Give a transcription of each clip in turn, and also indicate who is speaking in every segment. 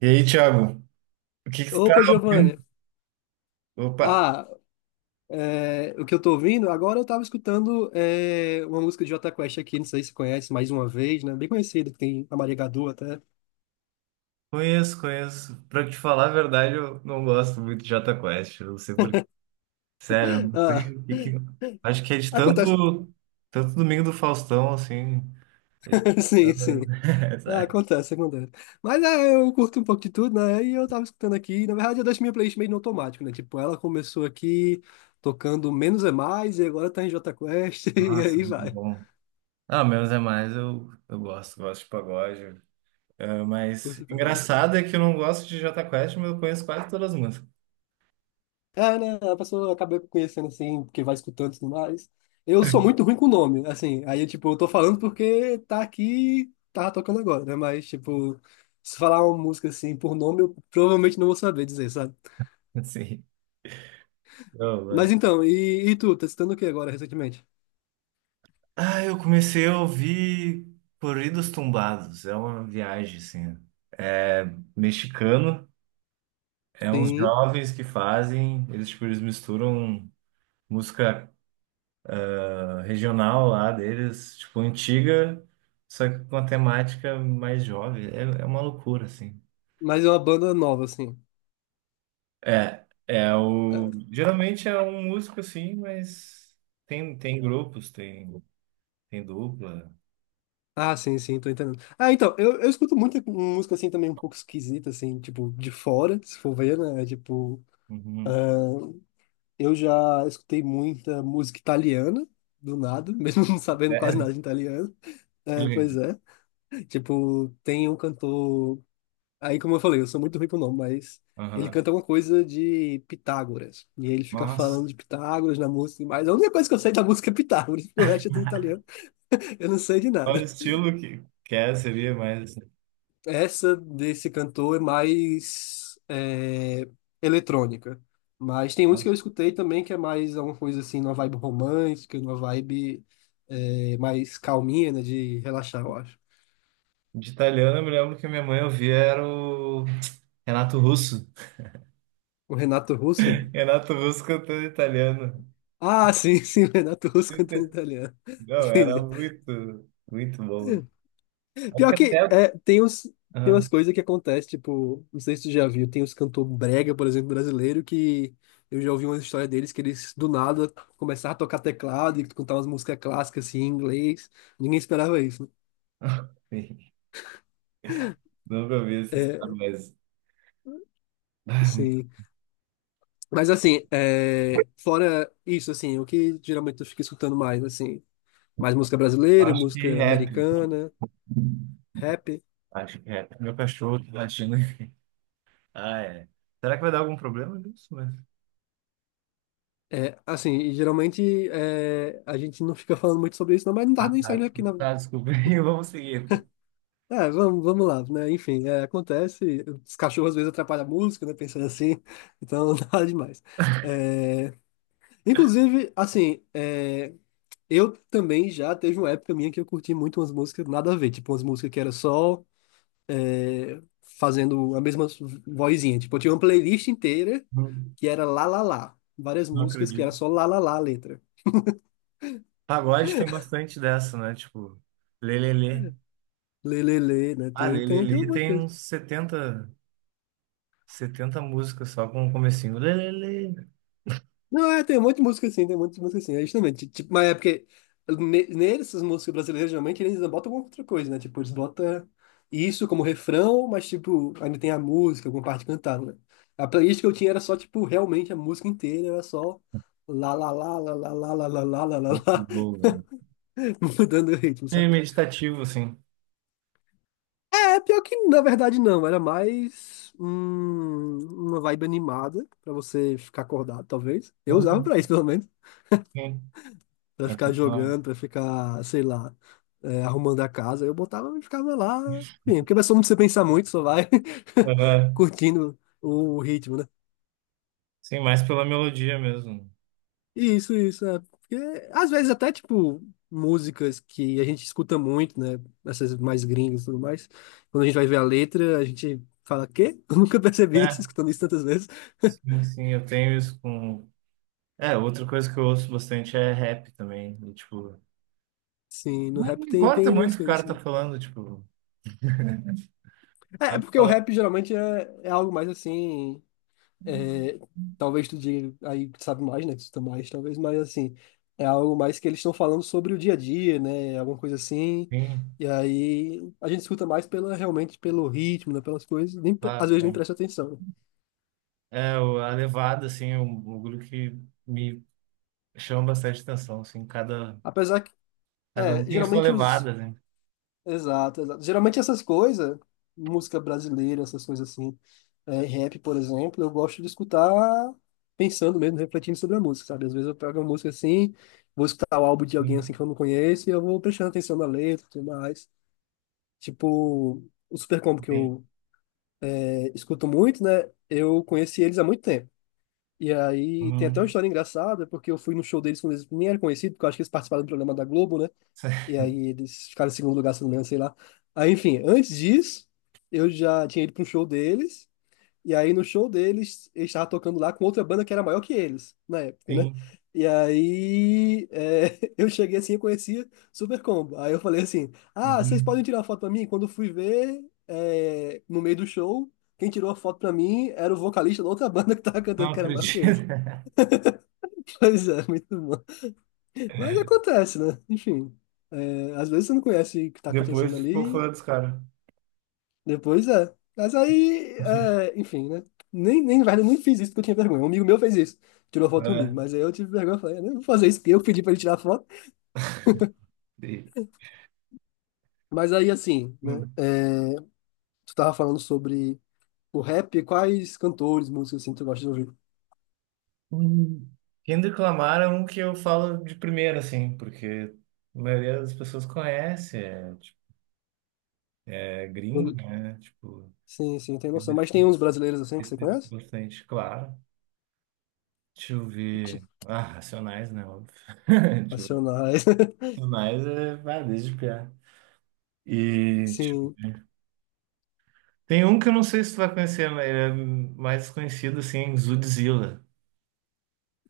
Speaker 1: E aí, Thiago, o que que você tá
Speaker 2: Opa,
Speaker 1: ouvindo?
Speaker 2: Giovanni.
Speaker 1: Opa,
Speaker 2: Ah, é, o que eu tô ouvindo, agora eu tava escutando uma música de Jota Quest aqui, não sei se você conhece, mais uma vez, né? Bem conhecida, que tem a Maria Gadu até.
Speaker 1: conheço, conheço. Pra te falar a verdade, eu não gosto muito de Jota Quest. Eu não sei por quê. Sério, eu não
Speaker 2: Ah,
Speaker 1: sei o que que... Acho que é de
Speaker 2: acontece.
Speaker 1: tanto, tanto Domingo do Faustão, assim. eles-
Speaker 2: Sim, sim. Ah,
Speaker 1: Sabe?
Speaker 2: acontece, acontece. Mas é, eu curto um pouco de tudo, né? E eu tava escutando aqui, na verdade eu deixo minha playlist meio no automático, né? Tipo, ela começou aqui tocando Menos é Mais e agora tá em Jota Quest e
Speaker 1: Nossa,
Speaker 2: aí
Speaker 1: muito
Speaker 2: vai.
Speaker 1: bom. Ah, menos é mais, eu gosto, gosto de pagode. Ah, mas
Speaker 2: Curte pra caralho.
Speaker 1: engraçado é que eu não gosto de Jota Quest, mas eu conheço quase todas as músicas.
Speaker 2: É, né? A pessoa acaba conhecendo assim, porque vai escutando e tudo mais. Eu sou muito ruim com nome, assim. Aí, tipo, eu tô falando porque tá aqui, tá tocando agora, né? Mas, tipo, se falar uma música assim por nome, eu provavelmente não vou saber dizer, sabe?
Speaker 1: Assim.
Speaker 2: Mas então, e tu, tá escutando o que agora recentemente?
Speaker 1: Ah, eu comecei a ouvir Corridos Tumbados. É uma viagem, assim. É mexicano. É uns
Speaker 2: Sim,
Speaker 1: jovens que fazem. Eles, tipo, eles misturam música, ah, regional lá deles, tipo, antiga, só que com a temática mais jovem. É, é uma loucura, assim.
Speaker 2: mas é uma banda nova, assim.
Speaker 1: É, é o...
Speaker 2: É,
Speaker 1: Geralmente é um músico, assim, mas tem grupos, tem dupla.
Speaker 2: ah, sim, sim, tô entendendo. Ah, então, eu escuto muita música assim também um pouco esquisita, assim, tipo, de fora, se for ver, né? Tipo.
Speaker 1: Uhum.
Speaker 2: Eu já escutei muita música italiana, do nada, mesmo não sabendo quase
Speaker 1: É,
Speaker 2: nada de italiano.
Speaker 1: que
Speaker 2: É, pois
Speaker 1: legal.
Speaker 2: é. Tipo, tem um cantor. Aí, como eu falei, eu sou muito ruim pro nome, mas ele
Speaker 1: Aham.
Speaker 2: canta alguma coisa de Pitágoras. E aí ele fica
Speaker 1: Nossa.
Speaker 2: falando de Pitágoras na música, mas a única coisa que eu sei da música é Pitágoras, porque o resto é tudo italiano, eu não sei de
Speaker 1: Qual o
Speaker 2: nada.
Speaker 1: estilo que quer seria mais assim?
Speaker 2: Essa desse cantor é mais eletrônica. Mas tem uns que
Speaker 1: Nossa.
Speaker 2: eu escutei também que é mais uma coisa assim, uma vibe romântica, uma vibe mais calminha, né, de relaxar, eu acho.
Speaker 1: De italiano, eu me lembro que minha mãe ouvia era o Renato Russo.
Speaker 2: O Renato Russo?
Speaker 1: Renato Russo cantando italiano.
Speaker 2: Ah, sim, sim, o Renato Russo cantando italiano.
Speaker 1: Não, era
Speaker 2: Entendi.
Speaker 1: muito, muito bom. Acho
Speaker 2: Pior
Speaker 1: que
Speaker 2: que
Speaker 1: até.
Speaker 2: é, tem
Speaker 1: Ah,
Speaker 2: umas coisas que acontecem, tipo, não sei se tu já viu, tem uns cantor brega, por exemplo, brasileiro, que eu já ouvi uma história deles que eles do nada começaram a tocar teclado e cantar umas músicas clássicas assim, em inglês. Ninguém esperava isso, né?
Speaker 1: nunca ouvi essa história,
Speaker 2: É,
Speaker 1: mas ah,
Speaker 2: sim. Mas assim, fora isso, assim, o que geralmente eu fico escutando mais, assim, mais música
Speaker 1: eu
Speaker 2: brasileira,
Speaker 1: acho que
Speaker 2: música
Speaker 1: rap.
Speaker 2: americana, rap.
Speaker 1: Acho que rap. Meu cachorro tá latindo. Ah, é. Será que vai dar algum problema nisso? Mas...
Speaker 2: É, assim, e geralmente a gente não fica falando muito sobre isso, não, mas não tá
Speaker 1: Ah,
Speaker 2: nem saindo
Speaker 1: tá.
Speaker 2: aqui na.
Speaker 1: Tá, desculpa. Vamos seguir, então.
Speaker 2: É, vamos, vamos lá, né? Enfim, acontece. Os cachorros às vezes atrapalham a música, né? Pensando assim, então nada demais. É, inclusive, assim, eu também já teve uma época minha que eu curti muito umas músicas nada a ver, tipo umas músicas que era só fazendo a mesma vozinha. Tipo, eu tinha uma playlist inteira
Speaker 1: Não,
Speaker 2: que era lá lá lá, várias
Speaker 1: não
Speaker 2: músicas que era
Speaker 1: acredito.
Speaker 2: só lá lá lá a letra.
Speaker 1: Pagode tem bastante dessa, né? Tipo, lelele.
Speaker 2: Lê, lê, lê, né?
Speaker 1: Ah,
Speaker 2: Tem um
Speaker 1: lelele
Speaker 2: monte de
Speaker 1: tem
Speaker 2: coisa.
Speaker 1: uns setenta músicas só com o comecinho. Lelele.
Speaker 2: Não, tem um monte de música assim, tem muitas músicas assim, é justamente, tipo, mas é porque nessas músicas brasileiras, geralmente, eles ainda botam alguma outra coisa, né, tipo, eles botam isso como refrão, mas, tipo, ainda tem a música, alguma parte cantada, né? A playlist que eu tinha era só, tipo, realmente a música inteira, era só lá, lá, lá, lá, lá, lá, lá, lá, lá, lá, lá, lá,
Speaker 1: Boa.
Speaker 2: mudando o ritmo,
Speaker 1: É
Speaker 2: sabe?
Speaker 1: meditativo, assim.
Speaker 2: É, pior que, na verdade, não, era mais uma vibe animada, pra você ficar acordado, talvez, eu usava
Speaker 1: Hum,
Speaker 2: pra isso, pelo menos.
Speaker 1: Sim,
Speaker 2: Pra
Speaker 1: é
Speaker 2: ficar
Speaker 1: funcional.
Speaker 2: jogando, pra ficar, sei lá, arrumando a casa. Eu botava e ficava lá, enfim, porque vai só não precisa pensar muito, só vai
Speaker 1: É,
Speaker 2: curtindo o ritmo, né?
Speaker 1: sim, mais pela melodia mesmo.
Speaker 2: Isso, é. Porque às vezes até, tipo, músicas que a gente escuta muito, né? Essas mais gringas e tudo mais. Quando a gente vai ver a letra, a gente fala, quê? Eu nunca percebi isso,
Speaker 1: É,
Speaker 2: escutando isso tantas vezes.
Speaker 1: sim, sim, eu tenho isso com. É, outra coisa que eu ouço bastante é rap também. E, tipo,
Speaker 2: Sim, no
Speaker 1: não
Speaker 2: rap tem,
Speaker 1: importa
Speaker 2: tem
Speaker 1: muito
Speaker 2: umas
Speaker 1: o que o
Speaker 2: coisas
Speaker 1: cara tá
Speaker 2: assim.
Speaker 1: falando, tipo,
Speaker 2: É, é
Speaker 1: pode
Speaker 2: porque o
Speaker 1: falar.
Speaker 2: rap geralmente é algo mais assim. É, talvez tu diga aí que sabe mais, né? Que tu tá mais, talvez, mas assim, é algo mais que eles estão falando sobre o dia a dia, né? Alguma coisa assim.
Speaker 1: Sim,
Speaker 2: E aí a gente escuta mais realmente pelo ritmo, né? Pelas coisas, nem, às
Speaker 1: claro,
Speaker 2: vezes nem
Speaker 1: né?
Speaker 2: presta atenção, né?
Speaker 1: É, a levada, assim, é um bagulho que me chama bastante atenção, assim, cada,
Speaker 2: Apesar que,
Speaker 1: cada um tem a sua
Speaker 2: geralmente os.
Speaker 1: levada, né?
Speaker 2: Exato, exato. Geralmente essas coisas, música brasileira, essas coisas assim. Rap, por exemplo, eu gosto de escutar pensando mesmo, refletindo sobre a música, sabe? Às vezes eu pego uma música assim, vou escutar o álbum de alguém
Speaker 1: Sim,
Speaker 2: assim que eu não conheço e eu vou prestando atenção na letra e tudo mais. Tipo, o Super Combo que
Speaker 1: tem.
Speaker 2: eu escuto muito, né? Eu conheci eles há muito tempo. E aí tem até uma
Speaker 1: Hum,
Speaker 2: história engraçada, porque eu fui no show deles quando eles nem eram conhecidos, porque eu acho que eles participaram do programa da Globo, né? E aí eles ficaram em segundo lugar, se não me engano, sei lá. Aí, enfim, antes disso, eu já tinha ido para um show deles. E aí no show deles, ele estava tocando lá com outra banda que era maior que eles, na época, né?
Speaker 1: sim.
Speaker 2: E aí eu cheguei assim, eu conhecia Super Combo. Aí eu falei assim, ah, vocês
Speaker 1: Uhum.
Speaker 2: podem tirar uma foto pra mim? Quando eu fui ver, no meio do show, quem tirou a foto pra mim era o vocalista da outra banda que tava cantando
Speaker 1: Não
Speaker 2: que era maior que
Speaker 1: acredito.
Speaker 2: eles. Pois é, muito bom. Mas acontece, né? Enfim, às vezes você não conhece o que tá acontecendo
Speaker 1: Depois ficou fã
Speaker 2: ali.
Speaker 1: dos caras.
Speaker 2: Depois é. Mas aí, enfim, né? Nem, na verdade, eu nem fiz isso porque eu tinha vergonha. Um amigo meu fez isso. Tirou foto comigo.
Speaker 1: É.
Speaker 2: Mas aí eu tive vergonha. Eu falei, eu não vou fazer isso porque eu pedi pra ele tirar foto.
Speaker 1: Sim.
Speaker 2: Mas aí, assim, né?
Speaker 1: Hum.
Speaker 2: Tu tava falando sobre o rap. Quais cantores, músicos, assim, tu gosta de ouvir?
Speaker 1: Hum. Kendrick Lamar é um que eu falo de primeira, assim, porque a maioria das pessoas conhece, é, tipo, é gringo,
Speaker 2: Eu-
Speaker 1: né? Tipo,
Speaker 2: Sim, sim, tem
Speaker 1: eu
Speaker 2: noção. Mas tem
Speaker 1: respeito,
Speaker 2: uns brasileiros, assim, que você
Speaker 1: respeito
Speaker 2: conhece?
Speaker 1: bastante, claro. Deixa eu ver. Ah, Racionais, né? Óbvio. Tipo,
Speaker 2: Racionais.
Speaker 1: Racionais é vai, desde piá. E tipo,
Speaker 2: Sim,
Speaker 1: tem um que eu não sei se tu vai conhecer, mas ele é mais conhecido assim, Zudzilla.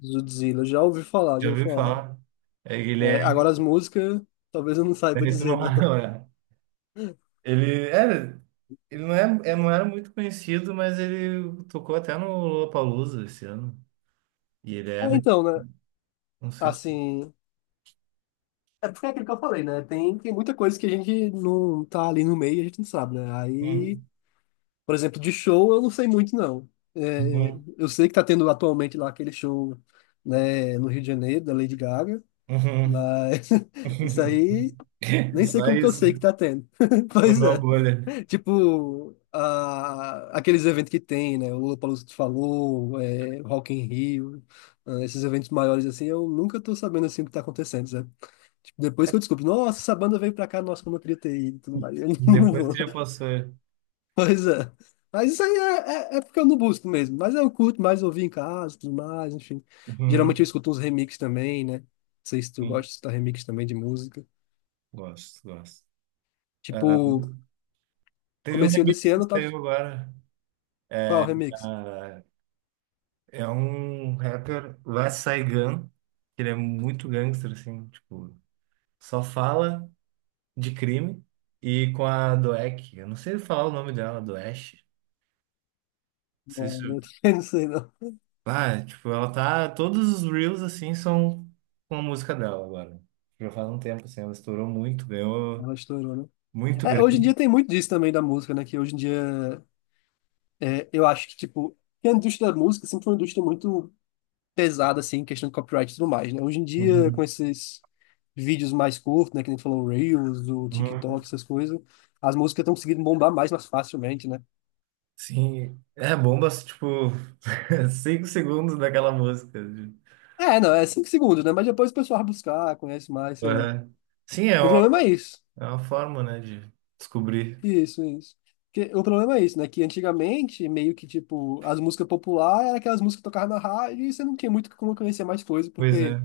Speaker 2: Zudzilla. Já ouvi falar, já
Speaker 1: Já
Speaker 2: ouvi
Speaker 1: ouviu
Speaker 2: falar.
Speaker 1: falar? É, ele é.
Speaker 2: É, agora as músicas, talvez eu não saiba
Speaker 1: É, tu
Speaker 2: dizer,
Speaker 1: não
Speaker 2: não.
Speaker 1: vai lembrar. Ele é. Ele não, não era muito conhecido, mas ele tocou até no Lollapalooza esse ano. E ele
Speaker 2: Ah,
Speaker 1: era,
Speaker 2: então, né?
Speaker 1: não sei se...
Speaker 2: Assim. É porque é aquilo que eu falei, né? Tem muita coisa que a gente não tá ali no meio e a gente não sabe, né? Aí,
Speaker 1: Hum,
Speaker 2: por exemplo, de show eu não sei muito, não. É,
Speaker 1: uhum,
Speaker 2: eu sei que tá tendo atualmente lá aquele show, né, no Rio de Janeiro, da Lady Gaga,
Speaker 1: uhum.
Speaker 2: mas isso aí nem sei
Speaker 1: Só
Speaker 2: como que eu
Speaker 1: isso,
Speaker 2: sei que tá tendo. Pois
Speaker 1: estourou a
Speaker 2: é.
Speaker 1: bolha.
Speaker 2: Tipo, aqueles eventos que tem, né? O Lollapalooza que tu falou, Rock in Rio, ah, esses eventos maiores assim, eu nunca tô sabendo assim o que tá acontecendo. Tipo, depois que eu descubro, nossa, essa banda veio pra cá, nossa, como eu queria ter ido e tudo mais. Eu não
Speaker 1: Depois que
Speaker 2: vou.
Speaker 1: já passou.
Speaker 2: Pois é. Mas isso aí é porque eu não busco mesmo. Mas eu curto mais ouvir em casa e tudo mais, enfim.
Speaker 1: Uhum,
Speaker 2: Geralmente eu escuto uns remix também, né? Não sei se tu gosta
Speaker 1: uhum.
Speaker 2: de escutar remix também de música.
Speaker 1: Gosto, gosto. Ah,
Speaker 2: Tipo,
Speaker 1: teve um
Speaker 2: comecinho desse
Speaker 1: remix que
Speaker 2: ano, tava.
Speaker 1: saiu agora.
Speaker 2: Qual remix?
Speaker 1: Ah, é um rapper, Lil Saigon, que ele é muito gangster, assim, tipo, só fala de crime e com a Doek. Eu não sei falar o nome dela, Doesh. Não sei
Speaker 2: Não, eu
Speaker 1: se...
Speaker 2: não sei, não.
Speaker 1: Ah, tipo, ela tá. Todos os reels assim são com a música dela agora. Já faz um tempo assim, ela estourou muito, ganhou
Speaker 2: Ela estourou, né?
Speaker 1: muito
Speaker 2: É, hoje em
Speaker 1: grande.
Speaker 2: dia tem muito disso também da música, né? Que hoje em dia eu acho que, tipo, que a indústria da música sempre foi uma indústria muito pesada, assim, em questão de copyright e tudo mais, né? Hoje em dia, com
Speaker 1: Uhum.
Speaker 2: esses vídeos mais curtos, né? Que nem tu falou, o Reels, o TikTok,
Speaker 1: Uhum.
Speaker 2: essas coisas, as músicas estão conseguindo bombar mais, mais facilmente, né?
Speaker 1: Sim, é bombas, tipo, 5 segundos daquela música.
Speaker 2: É, não, é 5 segundos, né? Mas depois o pessoal vai buscar, conhece mais, sei lá.
Speaker 1: Uhum. Sim,
Speaker 2: O problema é isso.
Speaker 1: é uma forma, né, de descobrir.
Speaker 2: Isso, isso. Porque o problema é isso, né? Que antigamente, meio que, tipo, as músicas populares eram aquelas músicas que tocavam na rádio e você não tinha muito como conhecer mais coisa,
Speaker 1: Pois
Speaker 2: porque,
Speaker 1: é,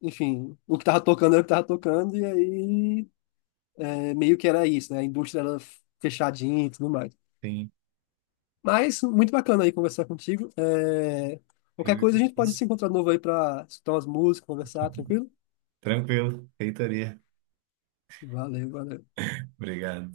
Speaker 2: enfim, o que tava tocando era o que tava tocando, e aí meio que era isso, né? A indústria era fechadinha e tudo mais.
Speaker 1: sim.
Speaker 2: Mas muito bacana aí conversar contigo. Qualquer coisa
Speaker 1: Eu-
Speaker 2: a gente pode se encontrar de novo aí para escutar umas músicas, conversar, tranquilo?
Speaker 1: Tranquilo, feitoria.
Speaker 2: Valeu, valeu.
Speaker 1: Obrigado.